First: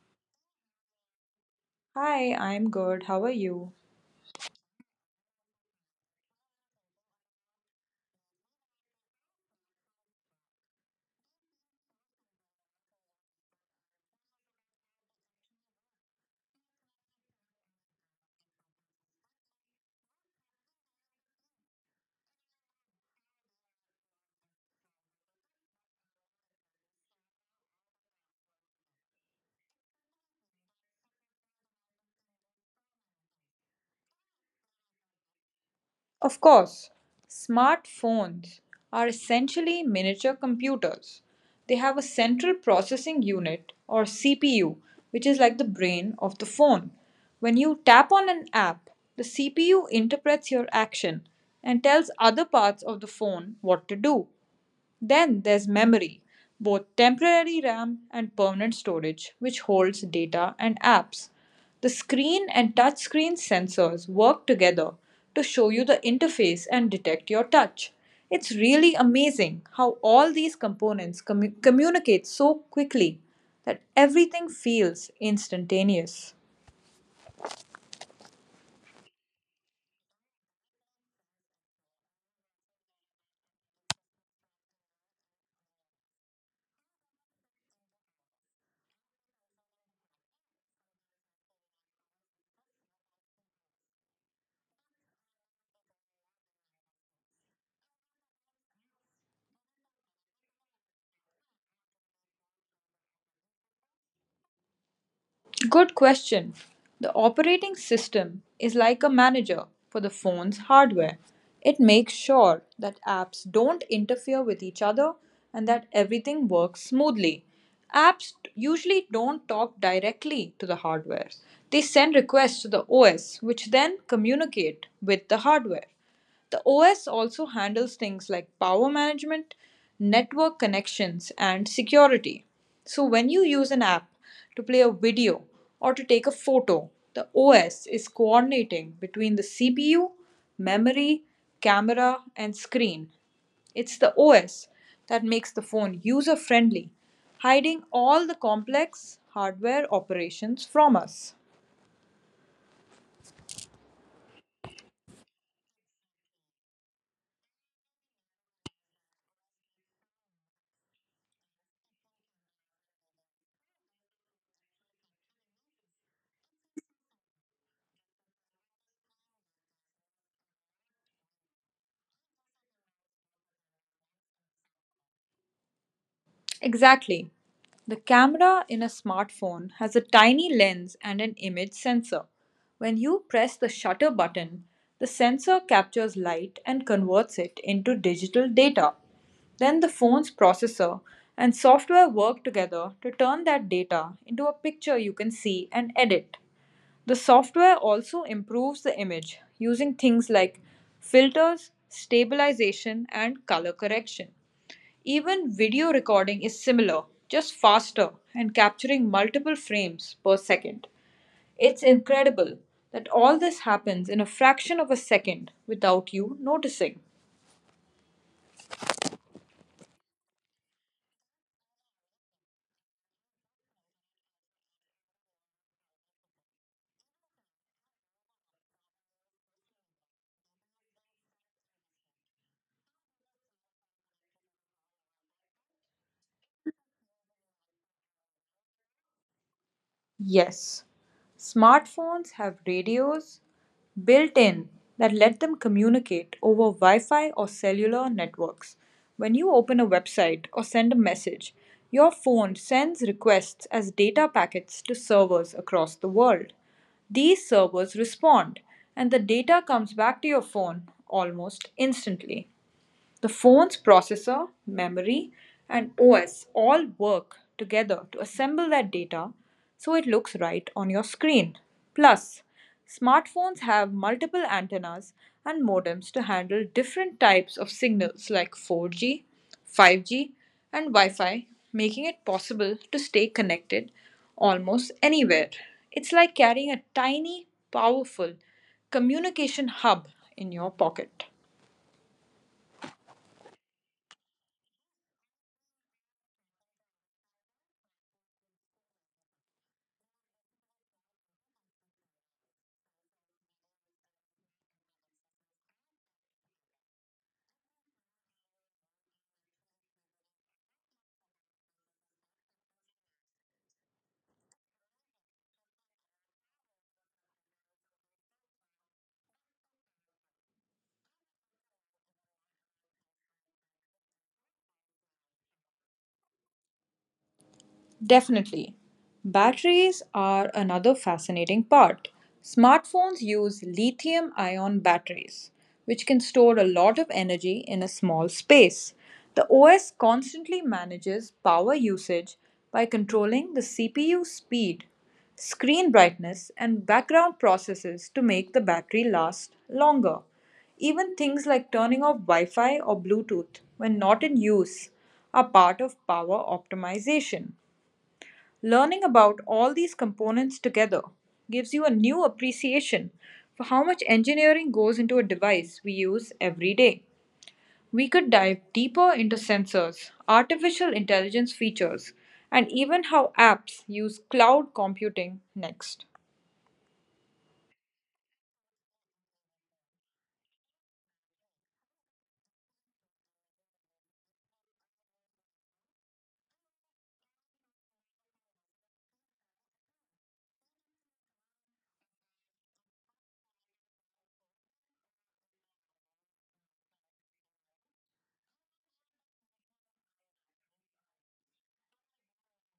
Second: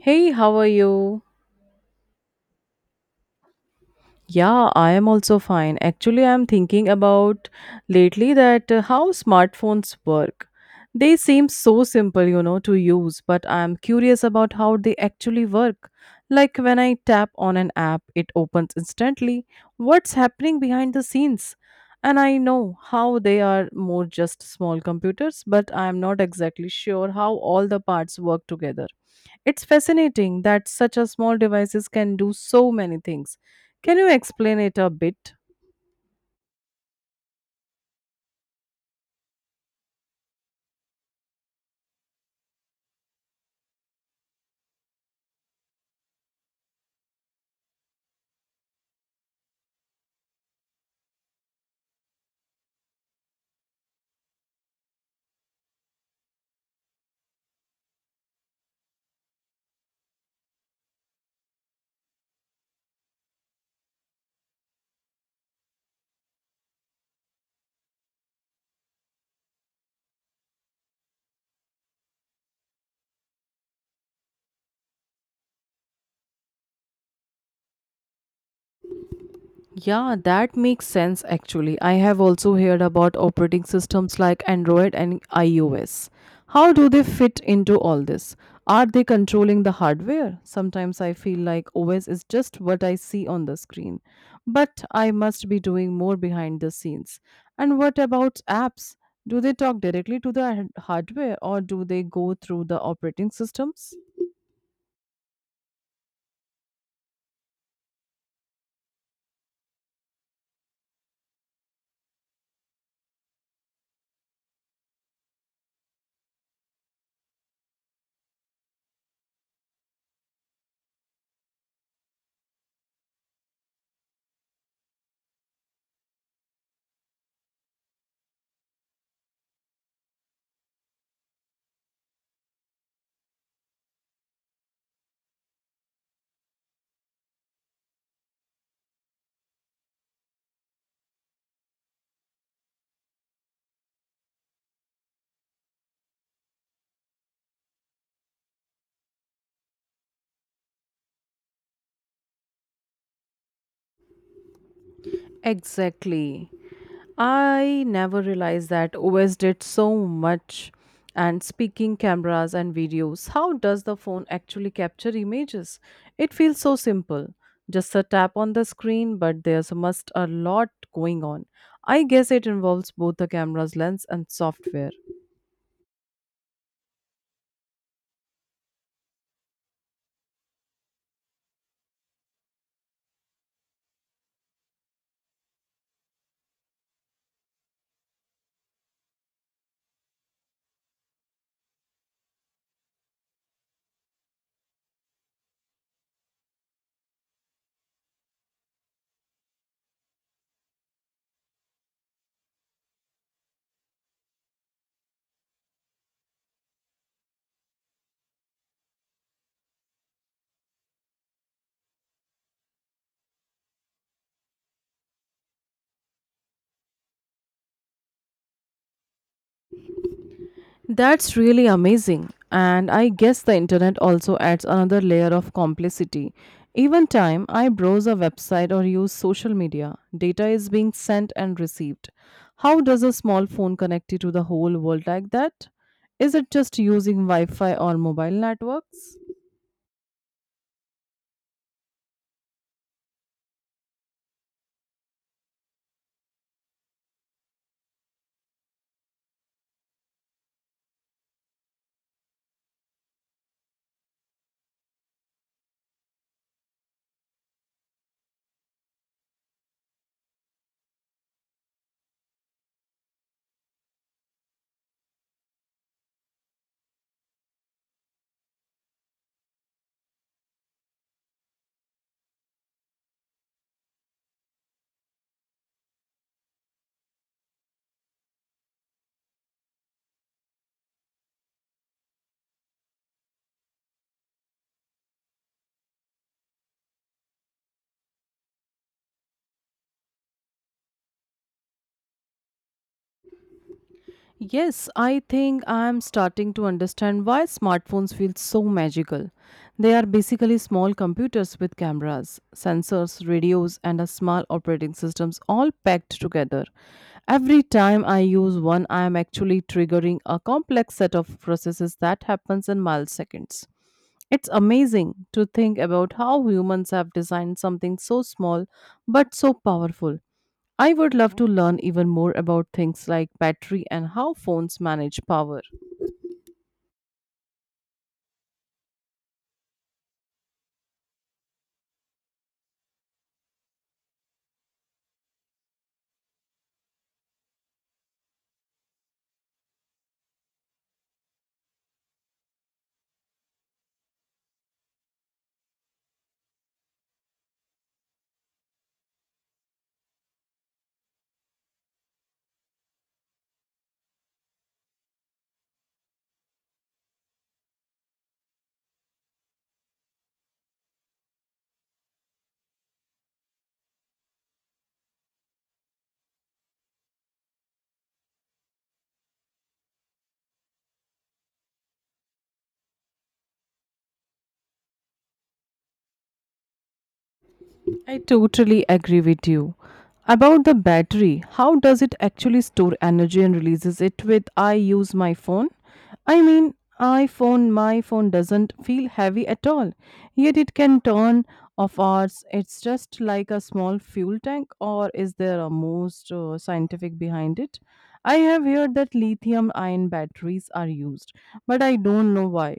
Hey, how are you? Hi, I'm good. How are you? Yeah, I am also fine. Actually, I'm thinking about lately that how smartphones work. They seem so simple, you know, to use, but I'm curious about how they actually work. Like when I tap on an app, it opens instantly. What's happening behind the scenes? And I know how they are more just small computers, but I'm not exactly sure how all the parts work together. It's fascinating that such a small devices can do so many things. Can you explain it a bit? Of course, smartphones are essentially miniature computers. They have a central processing unit or CPU, which is like the brain of the phone. When you tap on an app, the CPU interprets your action and tells other parts of the phone what to do. Then there's memory, both temporary RAM and permanent storage, which holds data and apps. The screen and touchscreen sensors work together to show you the interface and detect your touch. It's really amazing how all these components communicate so quickly that everything feels instantaneous. Yeah, that makes sense actually. I have also heard about operating systems like Android and iOS. How do they fit into all this? Are they controlling the hardware? Sometimes I feel like OS is just what I see on the screen. But I must be doing more behind the scenes. And what about apps? Do they talk directly to the hardware or do they go through the operating systems? Good question. The operating system is like a manager for the phone's hardware. It makes sure that apps don't interfere with each other and that everything works smoothly. Apps usually don't talk directly to the hardware. They send requests to the OS, which then communicate with the hardware. The OS also handles things like power management, network connections, and security. So, when you use an app to play a video or to take a photo, the OS is coordinating between the CPU, memory, camera, and screen. It's the OS that makes the phone user friendly, hiding all the complex hardware operations from us. Exactly. I never realized that OS did so much. And speaking cameras and videos, how does the phone actually capture images? It feels so simple. Just a tap on the screen, but there's must a lot going on. I guess it involves both the camera's lens and software. Exactly. The camera in a smartphone has a tiny lens and an image sensor. When you press the shutter button, the sensor captures light and converts it into digital data. Then the phone's processor and software work together to turn that data into a picture you can see and edit. The software also improves the image using things like filters, stabilization, and color correction. Even video recording is similar, just faster and capturing multiple frames per second. It's incredible that all this happens in a fraction of a second without you noticing. That's really amazing. And I guess the internet also adds another layer of complicity. Even time I browse a website or use social media, data is being sent and received. How does a small phone connect you to the whole world like that? Is it just using Wi Fi or mobile networks? Yes, smartphones have radios built in that let them communicate over Wi Fi or cellular networks. When you open a website or send a message, your phone sends requests as data packets to servers across the world. These servers respond, and the data comes back to your phone almost instantly. The phone's processor, memory, and OS all work together to assemble that data so it looks right on your screen. Plus, smartphones have multiple antennas and modems to handle different types of signals like 4G, 5G, and Wi Fi, making it possible to stay connected almost anywhere. It's like carrying a tiny, powerful communication hub in your pocket. Yes, I think I am starting to understand why smartphones feel so magical. They are basically small computers with cameras, sensors, radios, and a small operating systems all packed together. Every time I use one, I am actually triggering a complex set of processes that happens in milliseconds. It's amazing to think about how humans have designed something so small but so powerful. I would love to learn even more about things like battery and how phones manage power. Definitely. Batteries are another fascinating part. Smartphones use lithium ion batteries, which can store a lot of energy in a small space. The OS constantly manages power usage by controlling the CPU speed, screen brightness, and background processes to make the battery last longer. Even things like turning off Wi Fi or Bluetooth when not in use are part of power optimization. Learning about all these components together gives you a new appreciation for how much engineering goes into a device we use every day. We could dive deeper into sensors, artificial intelligence features, and even how apps use cloud computing next. I totally agree with you. About the battery, how does it actually store energy and releases it with I use my phone? I mean, iPhone, my phone doesn't feel heavy at all. Yet it can turn off hours. It's just like a small fuel tank, or is there a most scientific behind it? I have heard that lithium ion batteries are used, but I don't know why.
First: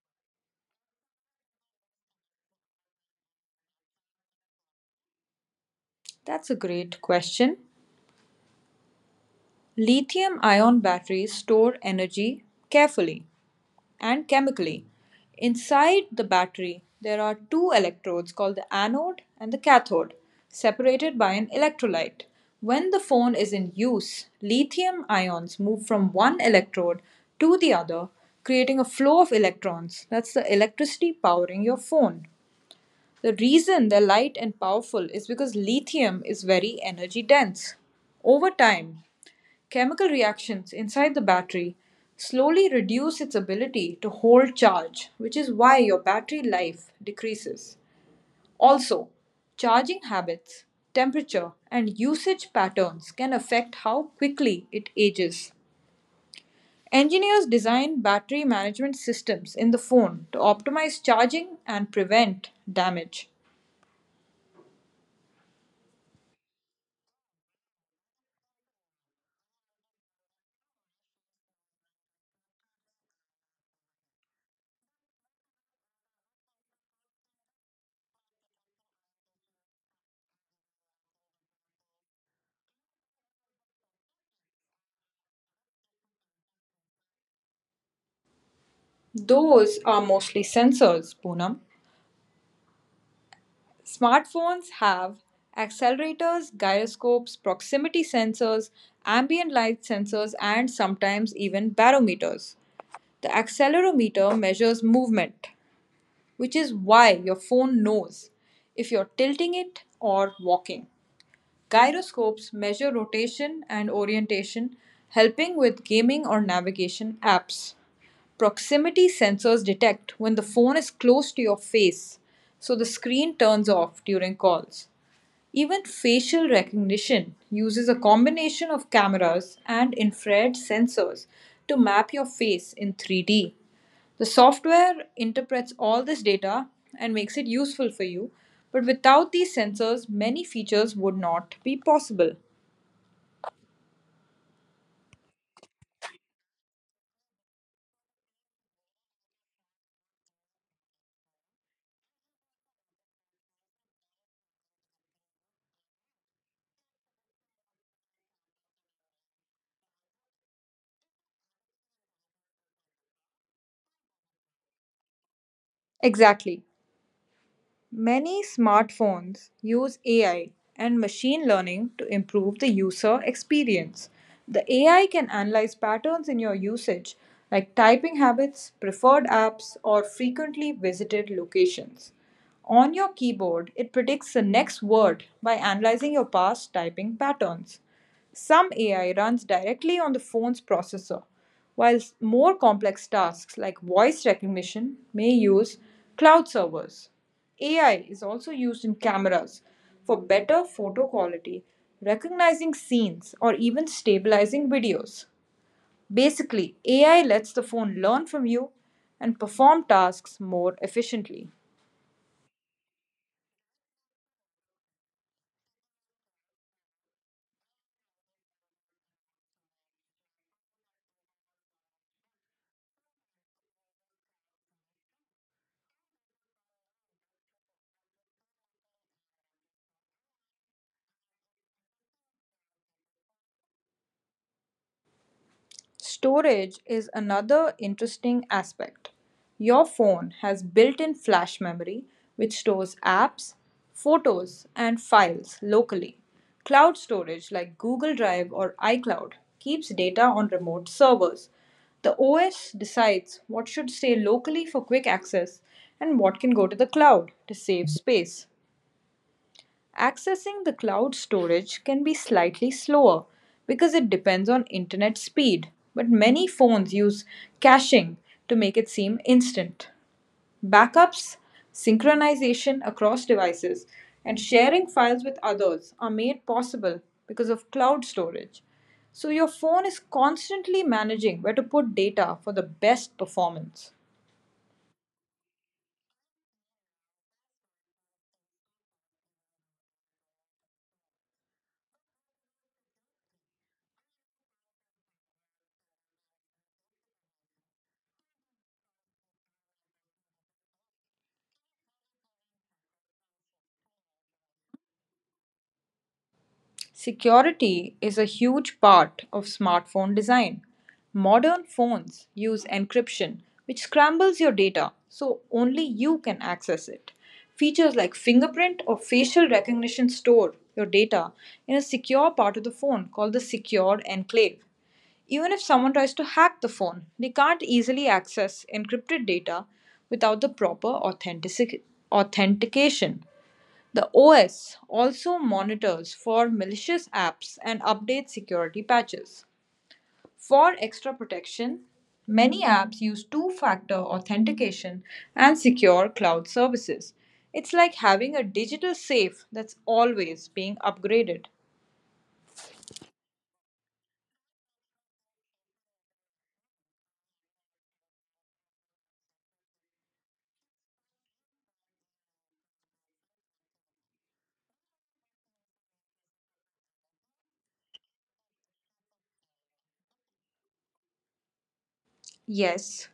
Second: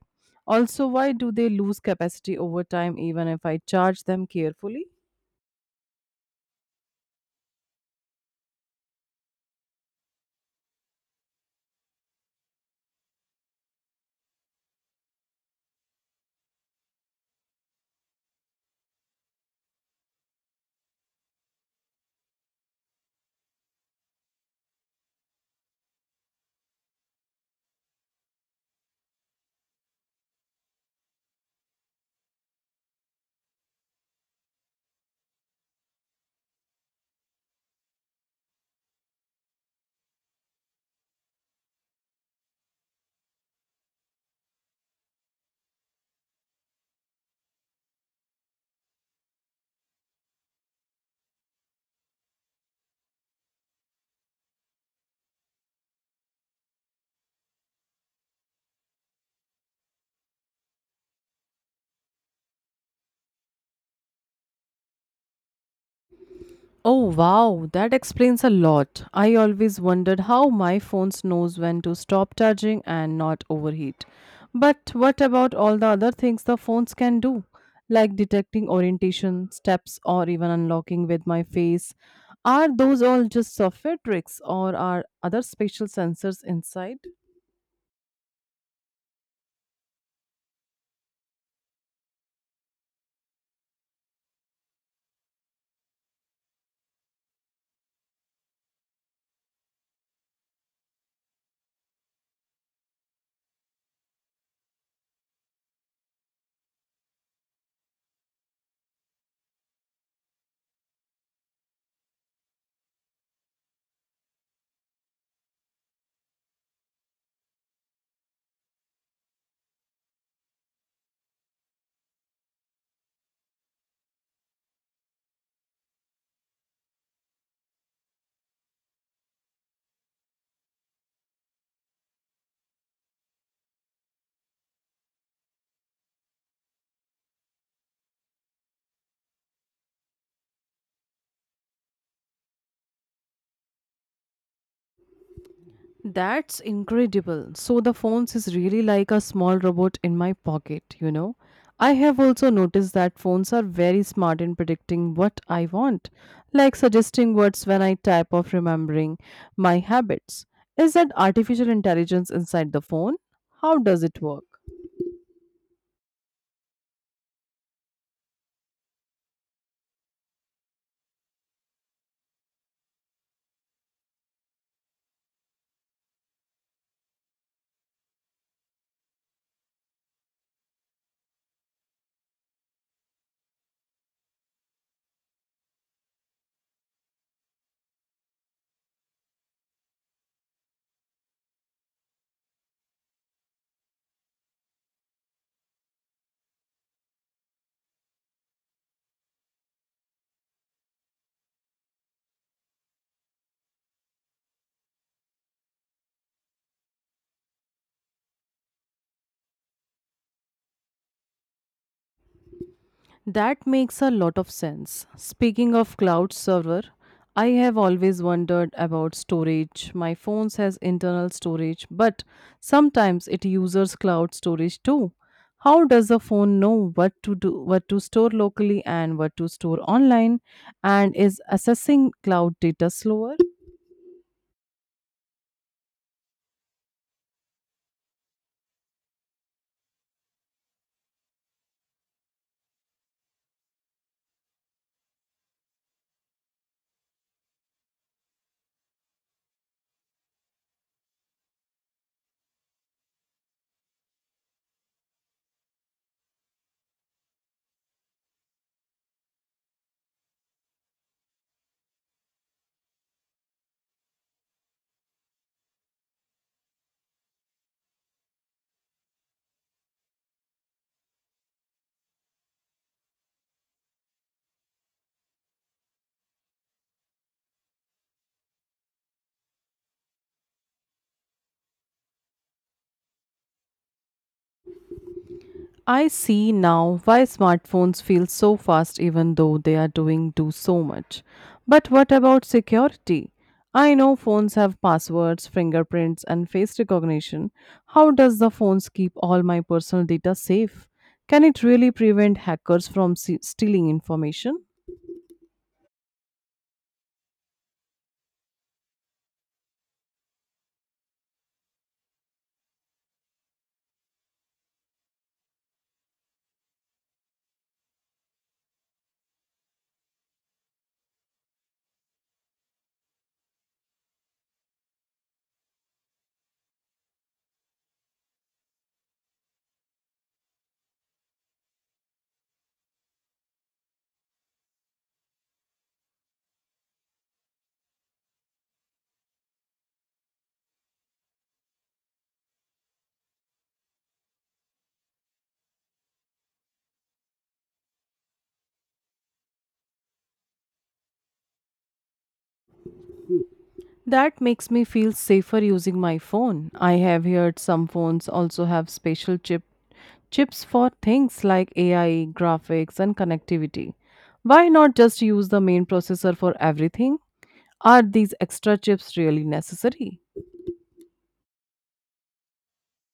Also, why do they lose capacity over time even if I charge them carefully? That's a great question. Lithium ion batteries store energy carefully and chemically. Inside the battery, there are two electrodes called the anode and the cathode, separated by an electrolyte. When the phone is in use, lithium ions move from one electrode to the other, creating a flow of electrons. That's the electricity powering your phone. The reason they're light and powerful is because lithium is very energy dense. Over time, chemical reactions inside the battery slowly reduce its ability to hold charge, which is why your battery life decreases. Also, charging habits, temperature, and usage patterns can affect how quickly it ages. Engineers design battery management systems in the phone to optimize charging and prevent damage. Oh wow, that explains a lot. I always wondered how my phone knows when to stop charging and not overheat. But what about all the other things the phones can do, like detecting orientation, steps, or even unlocking with my face? Are those all just software tricks, or are other spatial sensors inside? Those are mostly sensors, Poonam. Smartphones have accelerators, gyroscopes, proximity sensors, ambient light sensors, and sometimes even barometers. The accelerometer measures movement, which is why your phone knows if you're tilting it or walking. Gyroscopes measure rotation and orientation, helping with gaming or navigation apps. Proximity sensors detect when the phone is close to your face, so the screen turns off during calls. Even facial recognition uses a combination of cameras and infrared sensors to map your face in 3D. The software interprets all this data and makes it useful for you, but without these sensors, many features would not be possible. That's incredible. So the phones is really like a small robot in my pocket, you know. I have also noticed that phones are very smart in predicting what I want, like suggesting words when I type or remembering my habits. Is that artificial intelligence inside the phone? How does it work? Exactly. Many smartphones use AI and machine learning to improve the user experience. The AI can analyze patterns in your usage, like typing habits, preferred apps, or frequently visited locations. On your keyboard, it predicts the next word by analyzing your past typing patterns. Some AI runs directly on the phone's processor, while more complex tasks like voice recognition may use cloud servers. AI is also used in cameras for better photo quality, recognizing scenes, or even stabilizing videos. Basically, AI lets the phone learn from you and perform tasks more efficiently. That makes a lot of sense. Speaking of cloud server, I have always wondered about storage. My phone has internal storage, but sometimes it uses cloud storage too. How does the phone know what to do, what to store locally and what to store online and is accessing cloud data slower? Storage is another interesting aspect. Your phone has built in flash memory, which stores apps, photos, and files locally. Cloud storage like Google Drive or iCloud keeps data on remote servers. The OS decides what should stay locally for quick access and what can go to the cloud to save space. Accessing the cloud storage can be slightly slower because it depends on internet speed, but many phones use caching to make it seem instant. Backups, synchronization across devices, and sharing files with others are made possible because of cloud storage. So your phone is constantly managing where to put data for the best performance. I see now why smartphones feel so fast even though they are doing do so much. But what about security? I know phones have passwords, fingerprints and face recognition. How does the phones keep all my personal data safe? Can it really prevent hackers from stealing information? Security is a huge part of smartphone design. Modern phones use encryption, which scrambles your data so only you can access it. Features like fingerprint or facial recognition store your data in a secure part of the phone called the secure enclave. Even if someone tries to hack the phone, they can't easily access encrypted data without the proper authentication. The OS also monitors for malicious apps and updates security patches. For extra protection, many apps use two factor authentication and secure cloud services. It's like having a digital safe that's always being upgraded. That makes me feel safer using my phone. I have heard some phones also have special chips for things like AI, graphics and connectivity. Why not just use the main processor for everything? Are these extra chips really necessary? Yes,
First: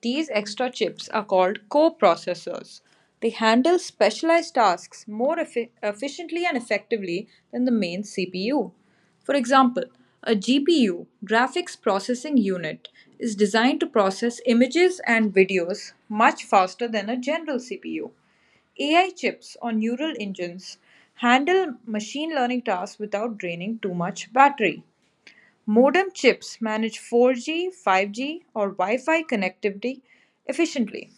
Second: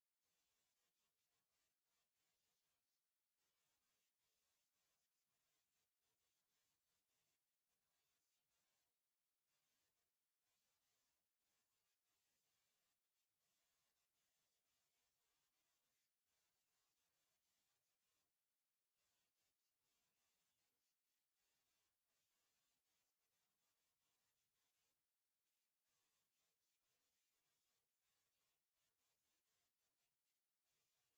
these extra chips are called coprocessors. They handle specialized tasks more efficiently and effectively than the main CPU. For example, a GPU, graphics processing unit, is designed to process images and videos much faster than a general CPU. AI chips or neural engines handle machine learning tasks without draining too much battery. Modem chips manage 4G, 5G, or Wi Fi connectivity efficiently.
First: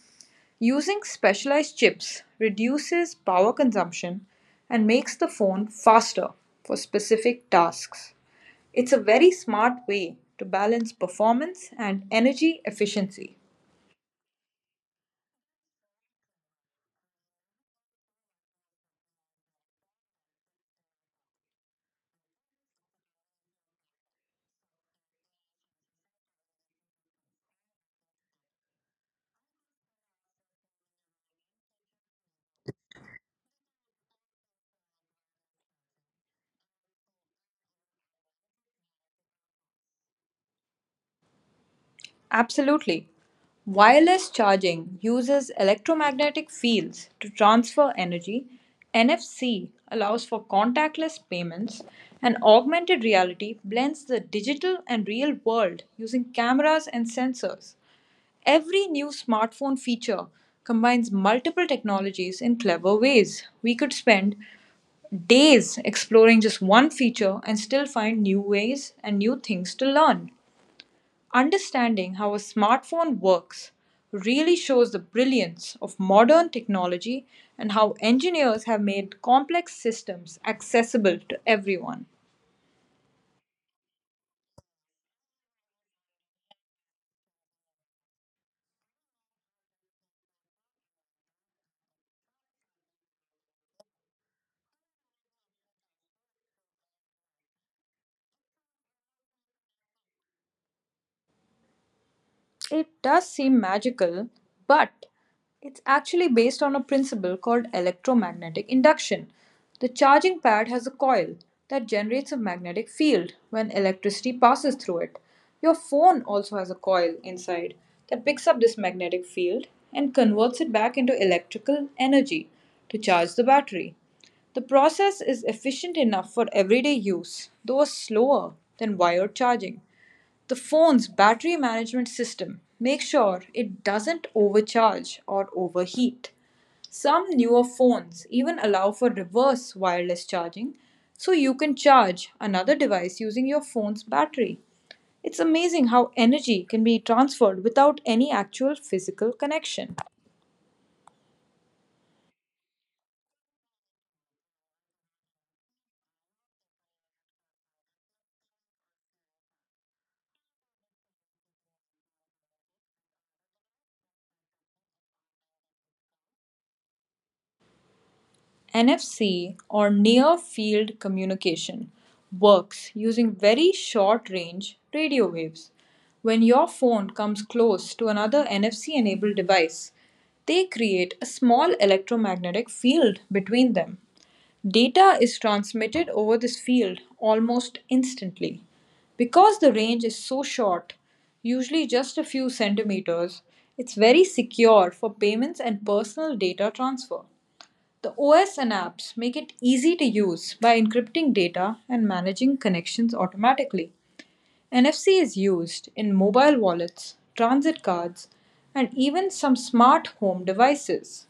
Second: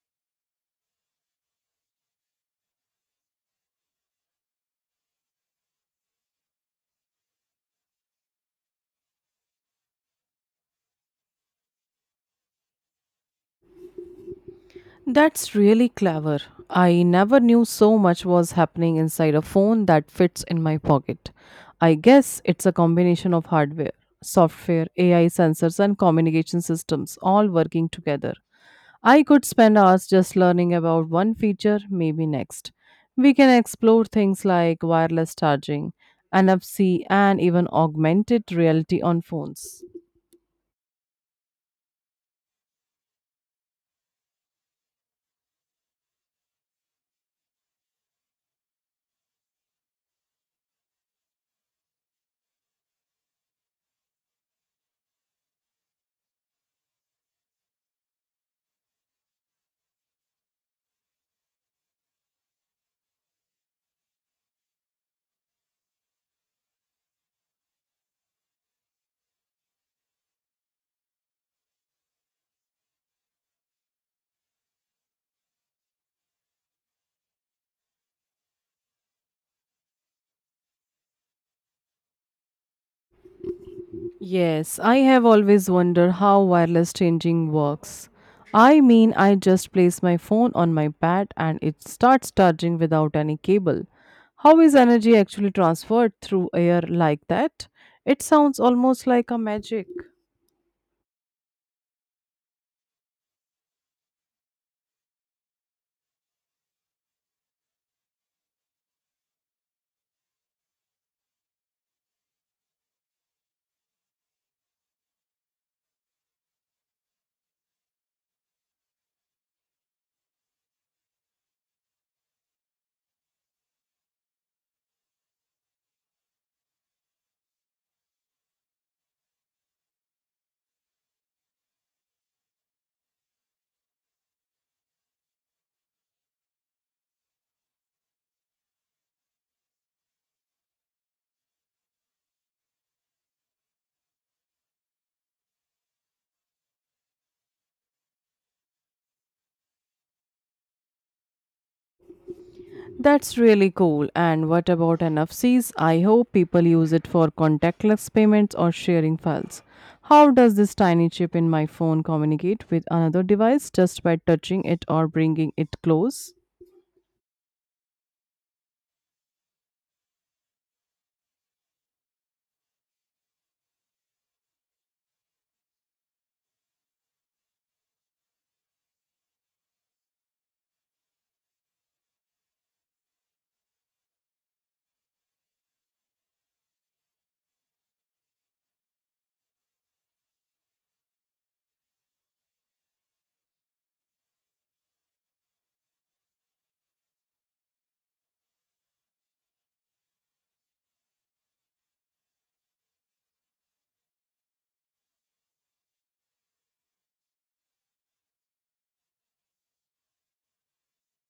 Using specialized chips reduces power consumption and makes the phone faster for specific tasks. It's a very smart way to balance performance and energy efficiency. That's really clever. I never knew so much was happening inside a phone that fits in my pocket. I guess it's a combination of hardware, software, AI sensors, and communication systems all working together. I could spend hours just learning about one feature, maybe next. We can explore things like wireless charging, NFC, and even augmented reality on phones. Absolutely. Wireless charging uses electromagnetic fields to transfer energy. NFC allows for contactless payments, and augmented reality blends the digital and real world using cameras and sensors. Every new smartphone feature combines multiple technologies in clever ways. We could spend days exploring just one feature and still find new ways and new things to learn. Understanding how a smartphone works really shows the brilliance of modern technology and how engineers have made complex systems accessible to everyone. Yes, I have always wondered how wireless changing works. I mean, I just place my phone on my pad and it starts charging without any cable. How is energy actually transferred through air like that? It sounds almost like a magic. It does seem magical, but it's actually based on a principle called electromagnetic induction. The charging pad has a coil that generates a magnetic field when electricity passes through it. Your phone also has a coil inside that picks up this magnetic field and converts it back into electrical energy to charge the battery. The process is efficient enough for everyday use, though slower than wired charging. The phone's battery management system makes sure it doesn't overcharge or overheat. Some newer phones even allow for reverse wireless charging, so you can charge another device using your phone's battery. It's amazing how energy can be transferred without any actual physical connection. That's really cool. And what about NFCs? I hope people use it for contactless payments or sharing files. How does this tiny chip in my phone communicate with another device just by touching it or bringing it close? NFC, or Near Field Communication, works using very short range radio waves. When your phone comes close to another NFC enabled device, they create a small electromagnetic field between them. Data is transmitted over this field almost instantly. Because the range is so short, usually just a few centimeters, it's very secure for payments and personal data transfer. The OS and apps make it easy to use by encrypting data and managing connections automatically. NFC is used in mobile wallets, transit cards, and even some smart home devices.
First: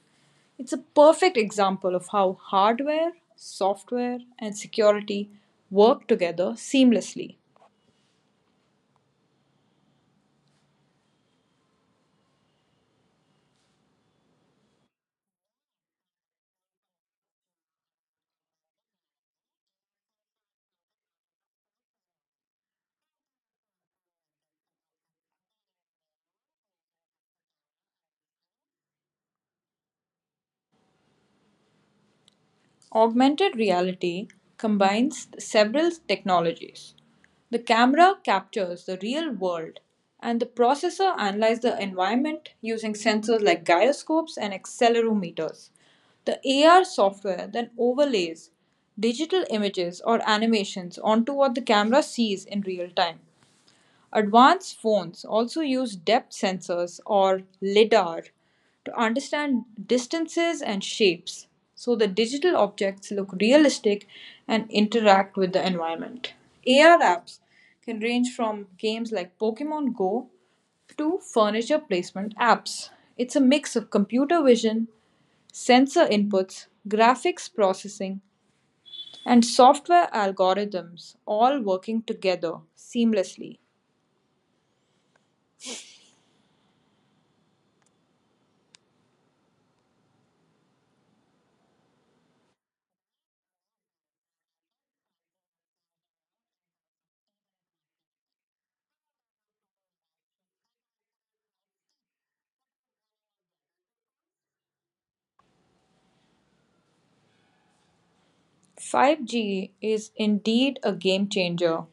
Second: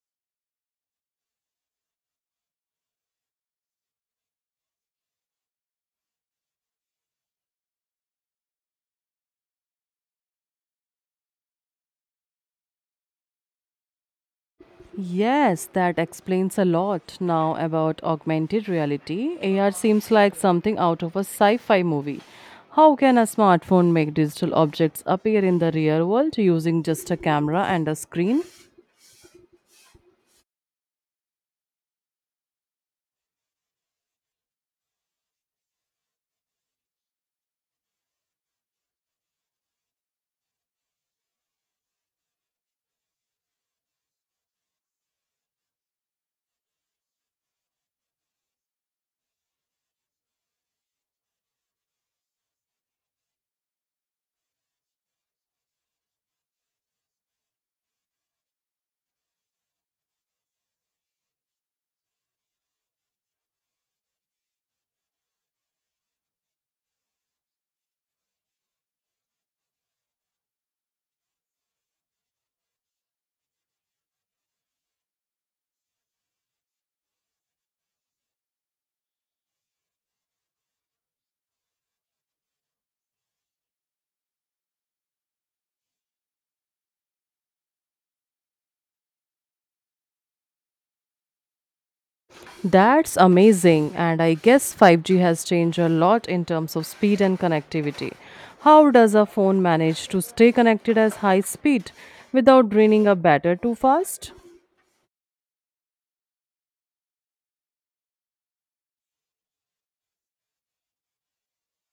It's a perfect example of how hardware, software, and security work together seamlessly. Yes, that explains a lot now about augmented reality. AR seems like something out of a sci fi movie. How can a smartphone make digital objects appear in the real world using just a camera and a screen? Augmented reality combines several technologies. The camera captures the real world, and the processor analyzes the environment using sensors like gyroscopes and accelerometers. The AR software then overlays digital images or animations onto what the camera sees in real time. Advanced phones also use depth sensors or LIDAR to understand distances and shapes, so the digital objects look realistic and interact with the environment. AR apps can range from games like Pokemon Go to furniture placement apps. It's a mix of computer vision, sensor inputs, graphics processing, and software algorithms all working together seamlessly. That's amazing, and I guess 5G has changed a lot in terms of speed and connectivity. How does a phone manage to stay connected at high speed without draining a battery too fast? 5G is indeed a game changer.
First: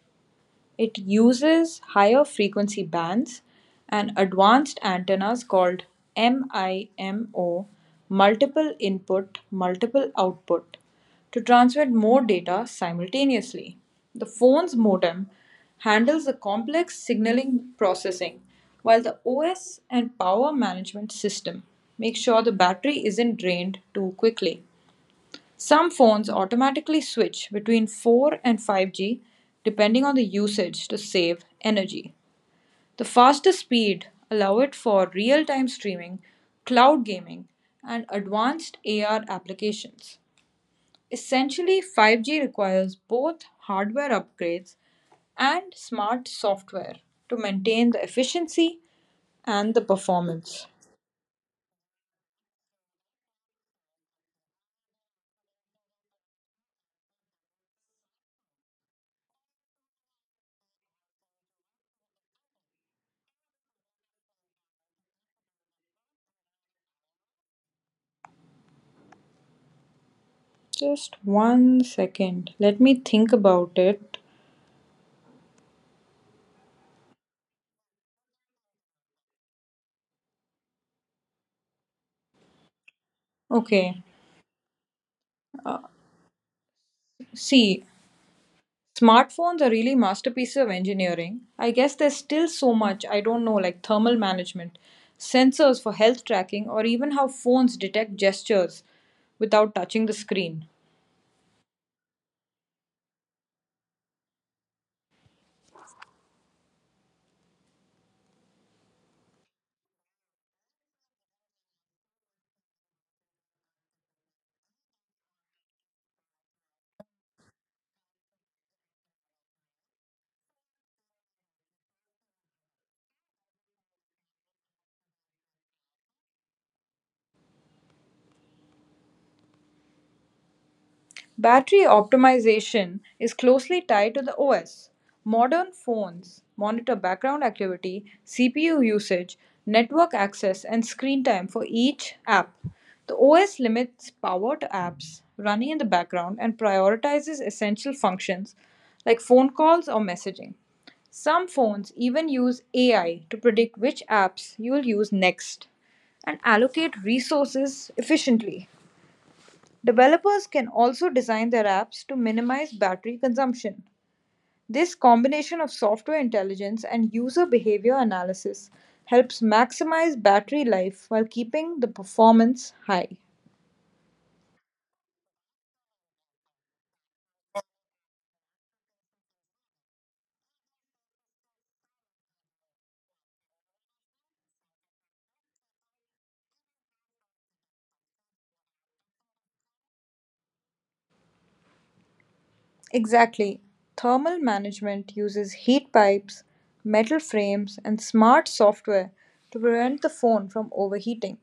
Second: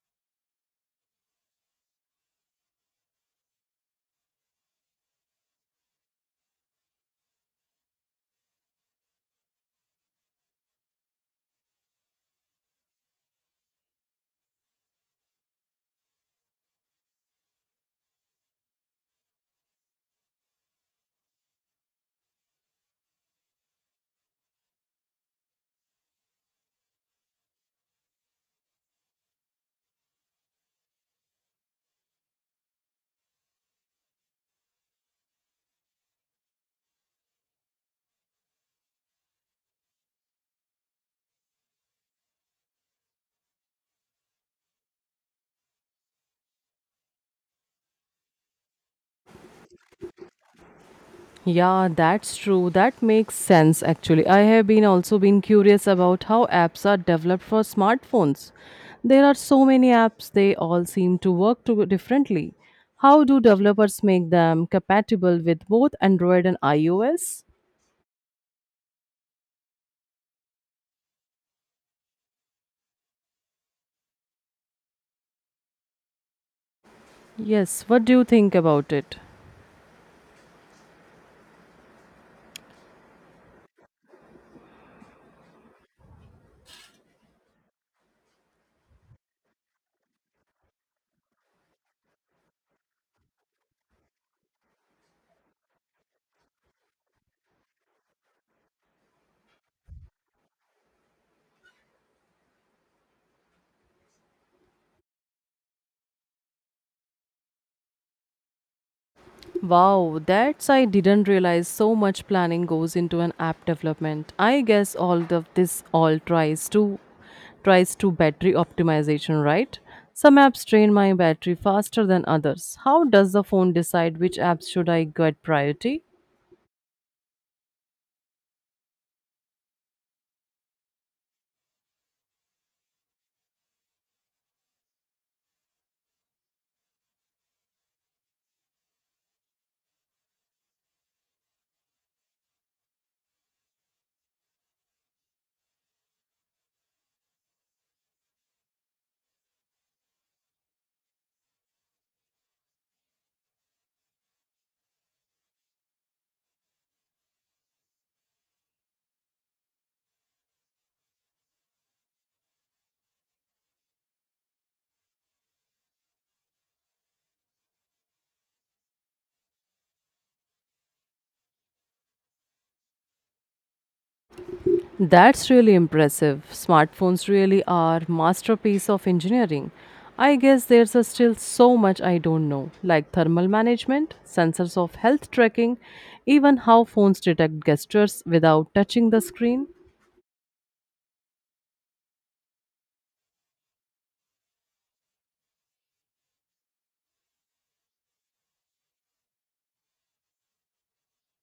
It uses higher frequency bands and advanced antennas called MIMO, multiple input, multiple output, to transmit more data simultaneously. The phone's modem handles the complex signaling processing, while the OS and power management system make sure the battery isn't drained too quickly. Some phones automatically switch between 4 and 5G depending on the usage to save energy. The faster speed allow it for real-time streaming, cloud gaming, and advanced AR applications. Essentially, 5G requires both hardware upgrades and smart software to maintain the efficiency and the performance. Yeah, that's true. That makes sense actually. I have been also been curious about how apps are developed for smartphones. There are so many apps, they all seem to work to differently. How do developers make them compatible with both Android and iOS? Just 1 second. Let me think about it. Yes, what do you think about it? Okay. Uh, see, smartphones are really masterpieces of engineering. I guess there's still so much I don't know, like thermal management, sensors for health tracking, or even how phones detect gestures without touching the screen. Wow, that's I didn't realize so much planning goes into an app development. I guess all of this all tries to battery optimization, right? Some apps drain my battery faster than others. How does the phone decide which apps should I get priority? Battery optimization is closely tied to the OS. Modern phones monitor background activity, CPU usage, network access, and screen time for each app. The OS limits power to apps running in the background and prioritizes essential functions like phone calls or messaging. Some phones even use AI to predict which apps you will use next and allocate resources efficiently. Developers can also design their apps to minimize battery consumption. This combination of software intelligence and user behavior analysis helps maximize battery life while keeping the performance high. That's really impressive. Smartphones really are masterpiece of engineering. I guess there's a still so much I don't know, like thermal management, sensors of health tracking, even how phones detect gestures without touching the screen. Exactly. Thermal management uses heat pipes, metal frames, and smart software to prevent the phone from overheating.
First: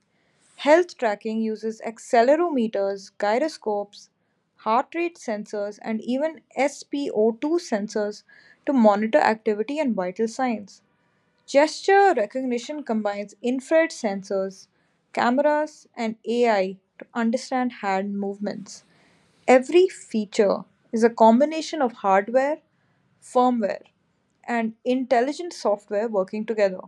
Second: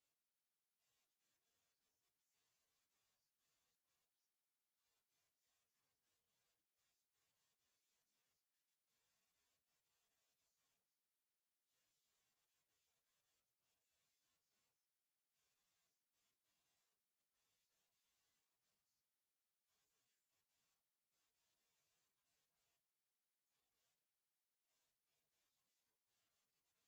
Health tracking uses accelerometers, gyroscopes, heart rate sensors, and even SpO2 sensors to monitor activity and vital signs. Gesture recognition combines infrared sensors, cameras, and AI to understand hand movements. Every feature is a combination of hardware, firmware, and intelligent software working together.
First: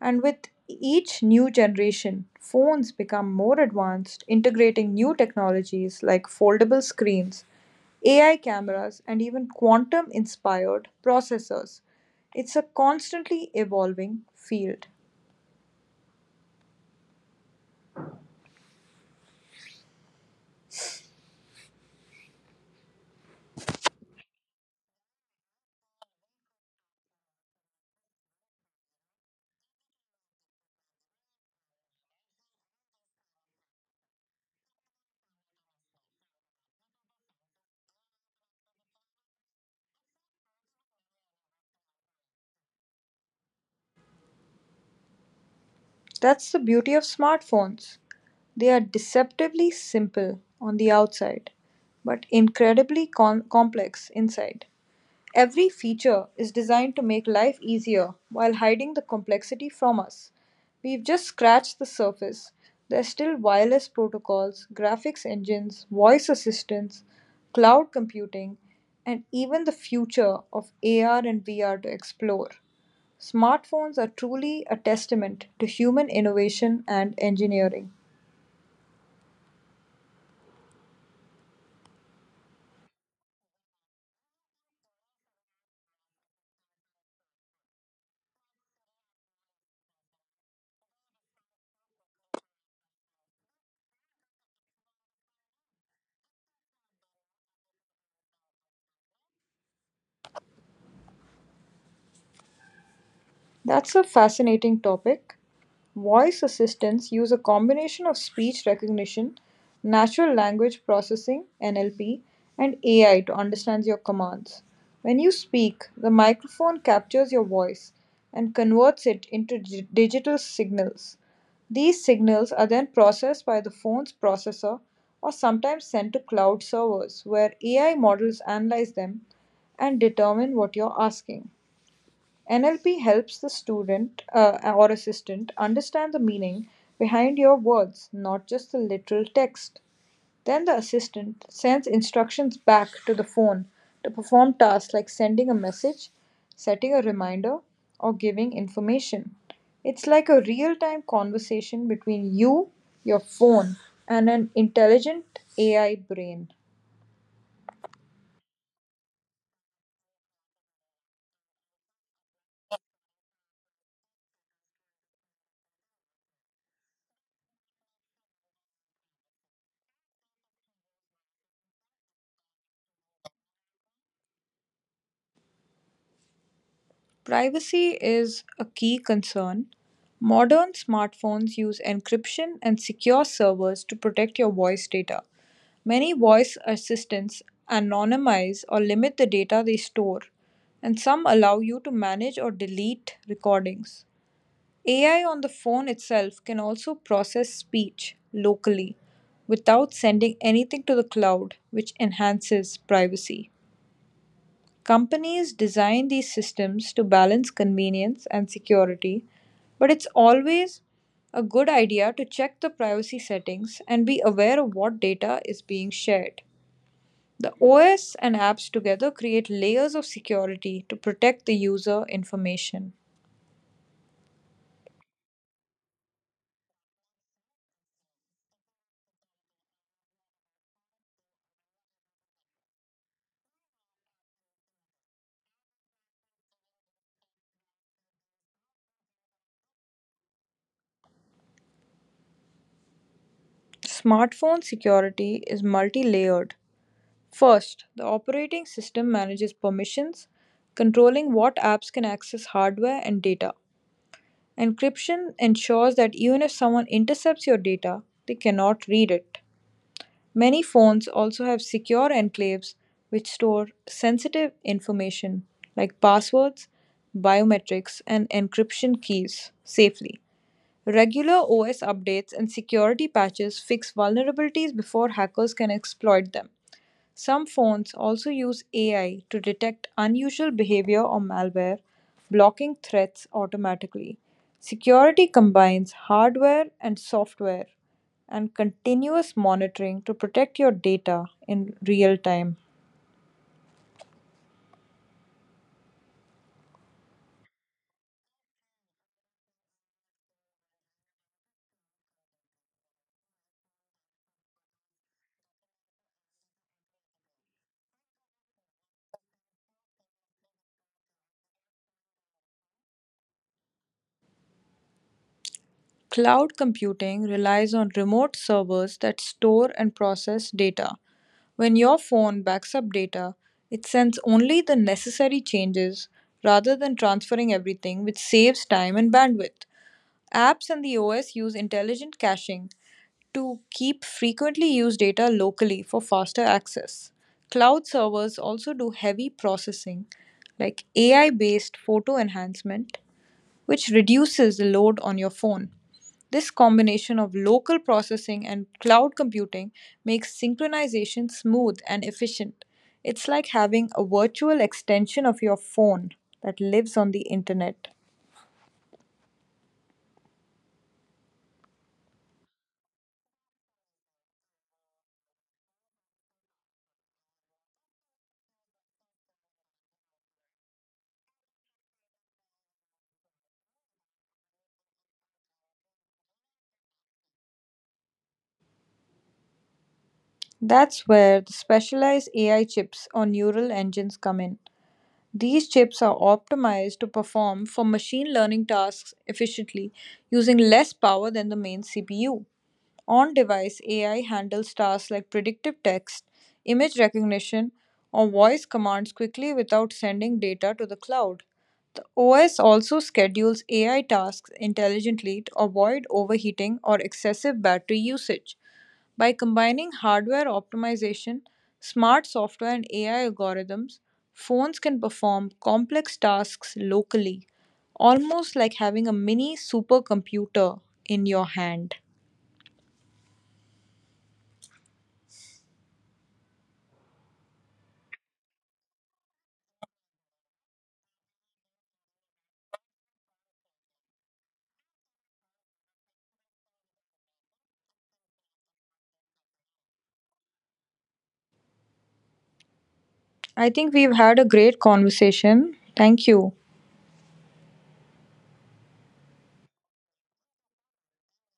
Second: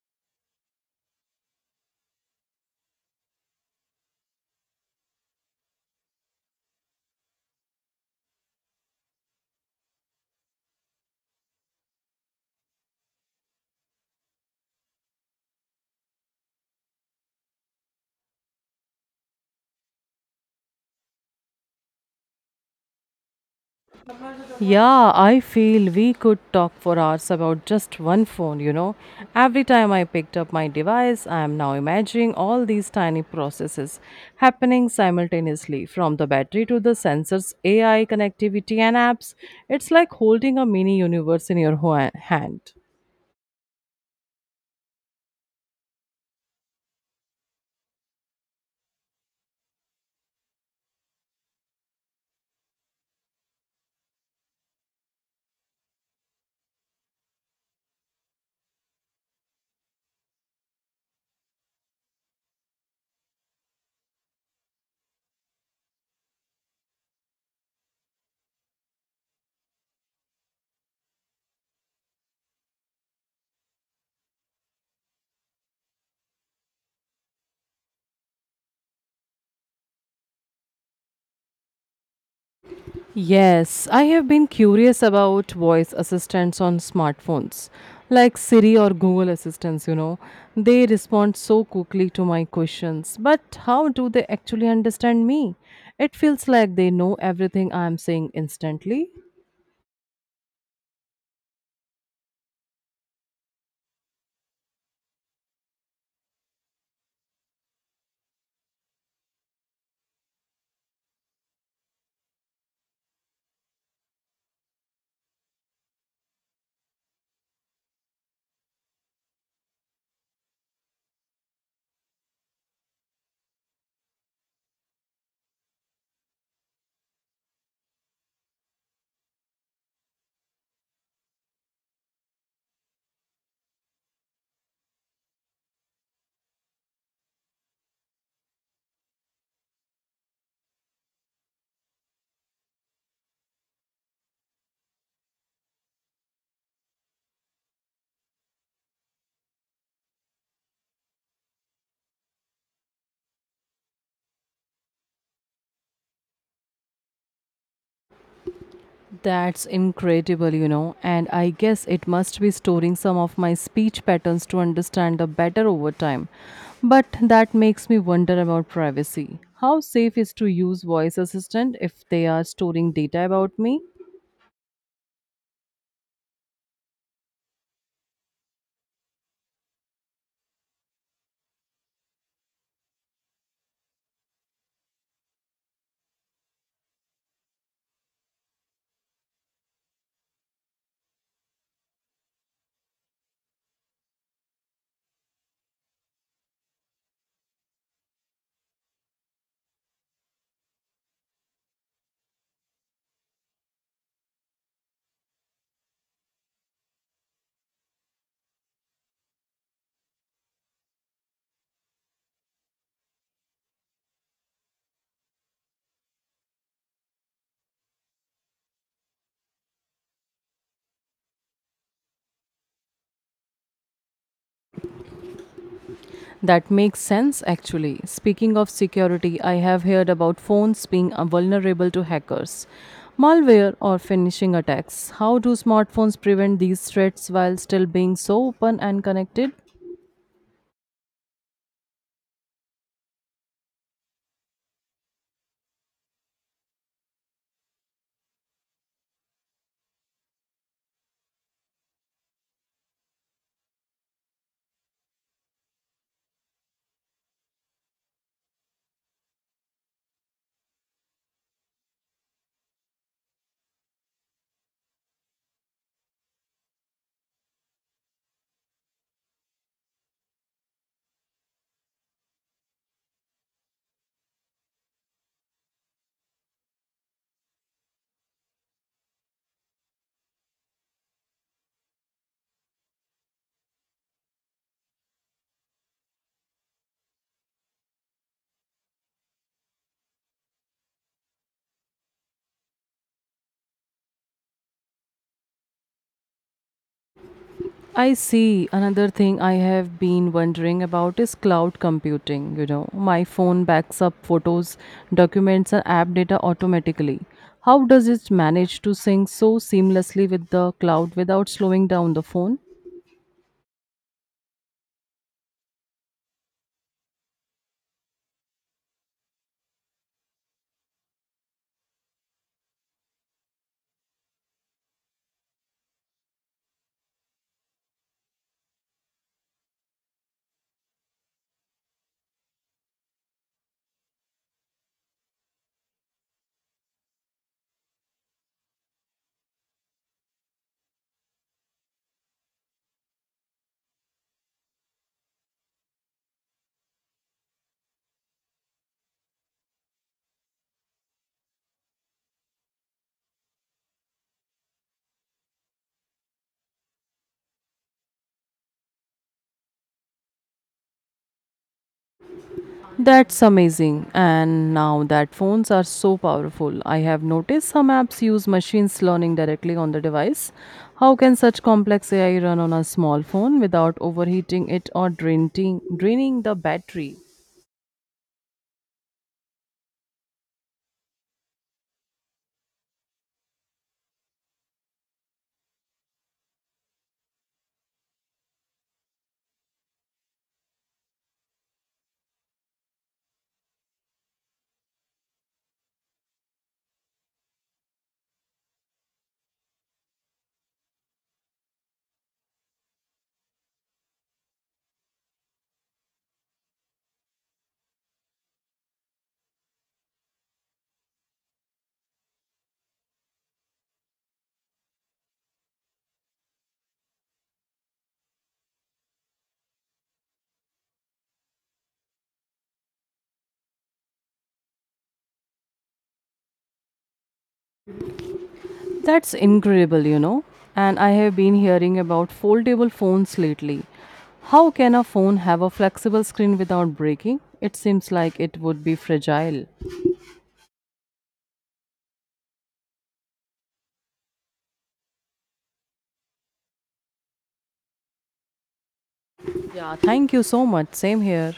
And with each new generation, phones become more advanced, integrating new technologies like foldable screens, AI cameras, and even quantum inspired processors. It's a constantly evolving field. Yeah, I feel we could talk for hours about just one phone, you know. Every time I picked up my device, I am now imagining all these tiny processes happening simultaneously from the battery to the sensors, AI connectivity, and apps. It's like holding a mini universe in your hand. That's the beauty of smartphones. They are deceptively simple on the outside, but incredibly complex inside. Every feature is designed to make life easier while hiding the complexity from us. We've just scratched the surface. There's still wireless protocols, graphics engines, voice assistants, cloud computing, and even the future of AR and VR to explore. Smartphones are truly a testament to human innovation and engineering. Yes, I have been curious about voice assistants on smartphones, like Siri or Google Assistants, you know. They respond so quickly to my questions, but how do they actually understand me? It feels like they know everything I am saying instantly. That's a fascinating topic. Voice assistants use a combination of speech recognition, natural language processing (NLP), and AI to understand your commands. When you speak, the microphone captures your voice and converts it into digital signals. These signals are then processed by the phone's processor or sometimes sent to cloud servers where AI models analyze them and determine what you're asking. NLP helps the student or assistant understand the meaning behind your words, not just the literal text. Then the assistant sends instructions back to the phone to perform tasks like sending a message, setting a reminder, or giving information. It's like a real time conversation between you, your phone, and an intelligent AI brain. That's incredible, you know, and I guess it must be storing some of my speech patterns to understand them better over time. But that makes me wonder about privacy. How safe is to use voice assistant if they are storing data about me? Privacy is a key concern. Modern smartphones use encryption and secure servers to protect your voice data. Many voice assistants anonymize or limit the data they store, and some allow you to manage or delete recordings. AI on the phone itself can also process speech locally without sending anything to the cloud, which enhances privacy. Companies design these systems to balance convenience and security, but it's always a good idea to check the privacy settings and be aware of what data is being shared. The OS and apps together create layers of security to protect the user information. That makes sense actually. Speaking of security, I have heard about phones being vulnerable to hackers, malware or phishing attacks. How do smartphones prevent these threats while still being so open and connected? Smartphone security is multi layered. First, the operating system manages permissions, controlling what apps can access hardware and data. Encryption ensures that even if someone intercepts your data, they cannot read it. Many phones also have secure enclaves which store sensitive information like passwords, biometrics, and encryption keys safely. Regular OS updates and security patches fix vulnerabilities before hackers can exploit them. Some phones also use AI to detect unusual behavior or malware, blocking threats automatically. Security combines hardware and software and continuous monitoring to protect your data in real time. I see. Another thing I have been wondering about is cloud computing. You know, my phone backs up photos, documents, and app data automatically. How does it manage to sync so seamlessly with the cloud without slowing down the phone? Cloud computing relies on remote servers that store and process data. When your phone backs up data, it sends only the necessary changes rather than transferring everything, which saves time and bandwidth. Apps and the OS use intelligent caching to keep frequently used data locally for faster access. Cloud servers also do heavy processing, like AI based photo enhancement, which reduces the load on your phone. This combination of local processing and cloud computing makes synchronization smooth and efficient. It's like having a virtual extension of your phone that lives on the internet. That's amazing. And now that phones are so powerful, I have noticed some apps use machines learning directly on the device. How can such complex AI run on a small phone without overheating it or draining the battery? That's where the specialized AI chips or neural engines come in. These chips are optimized to perform for machine learning tasks efficiently, using less power than the main CPU. On device, AI handles tasks like predictive text, image recognition, or voice commands quickly without sending data to the cloud. The OS also schedules AI tasks intelligently to avoid overheating or excessive battery usage. By combining hardware optimization, smart software, and AI algorithms, phones can perform complex tasks locally, almost like having a mini supercomputer in your hand. That's incredible, you know. And I have been hearing about foldable phones lately. How can a phone have a flexible screen without breaking? It seems like it would be fragile. I think we've had a great conversation. Thank you. Yeah, thank you so much. Same here.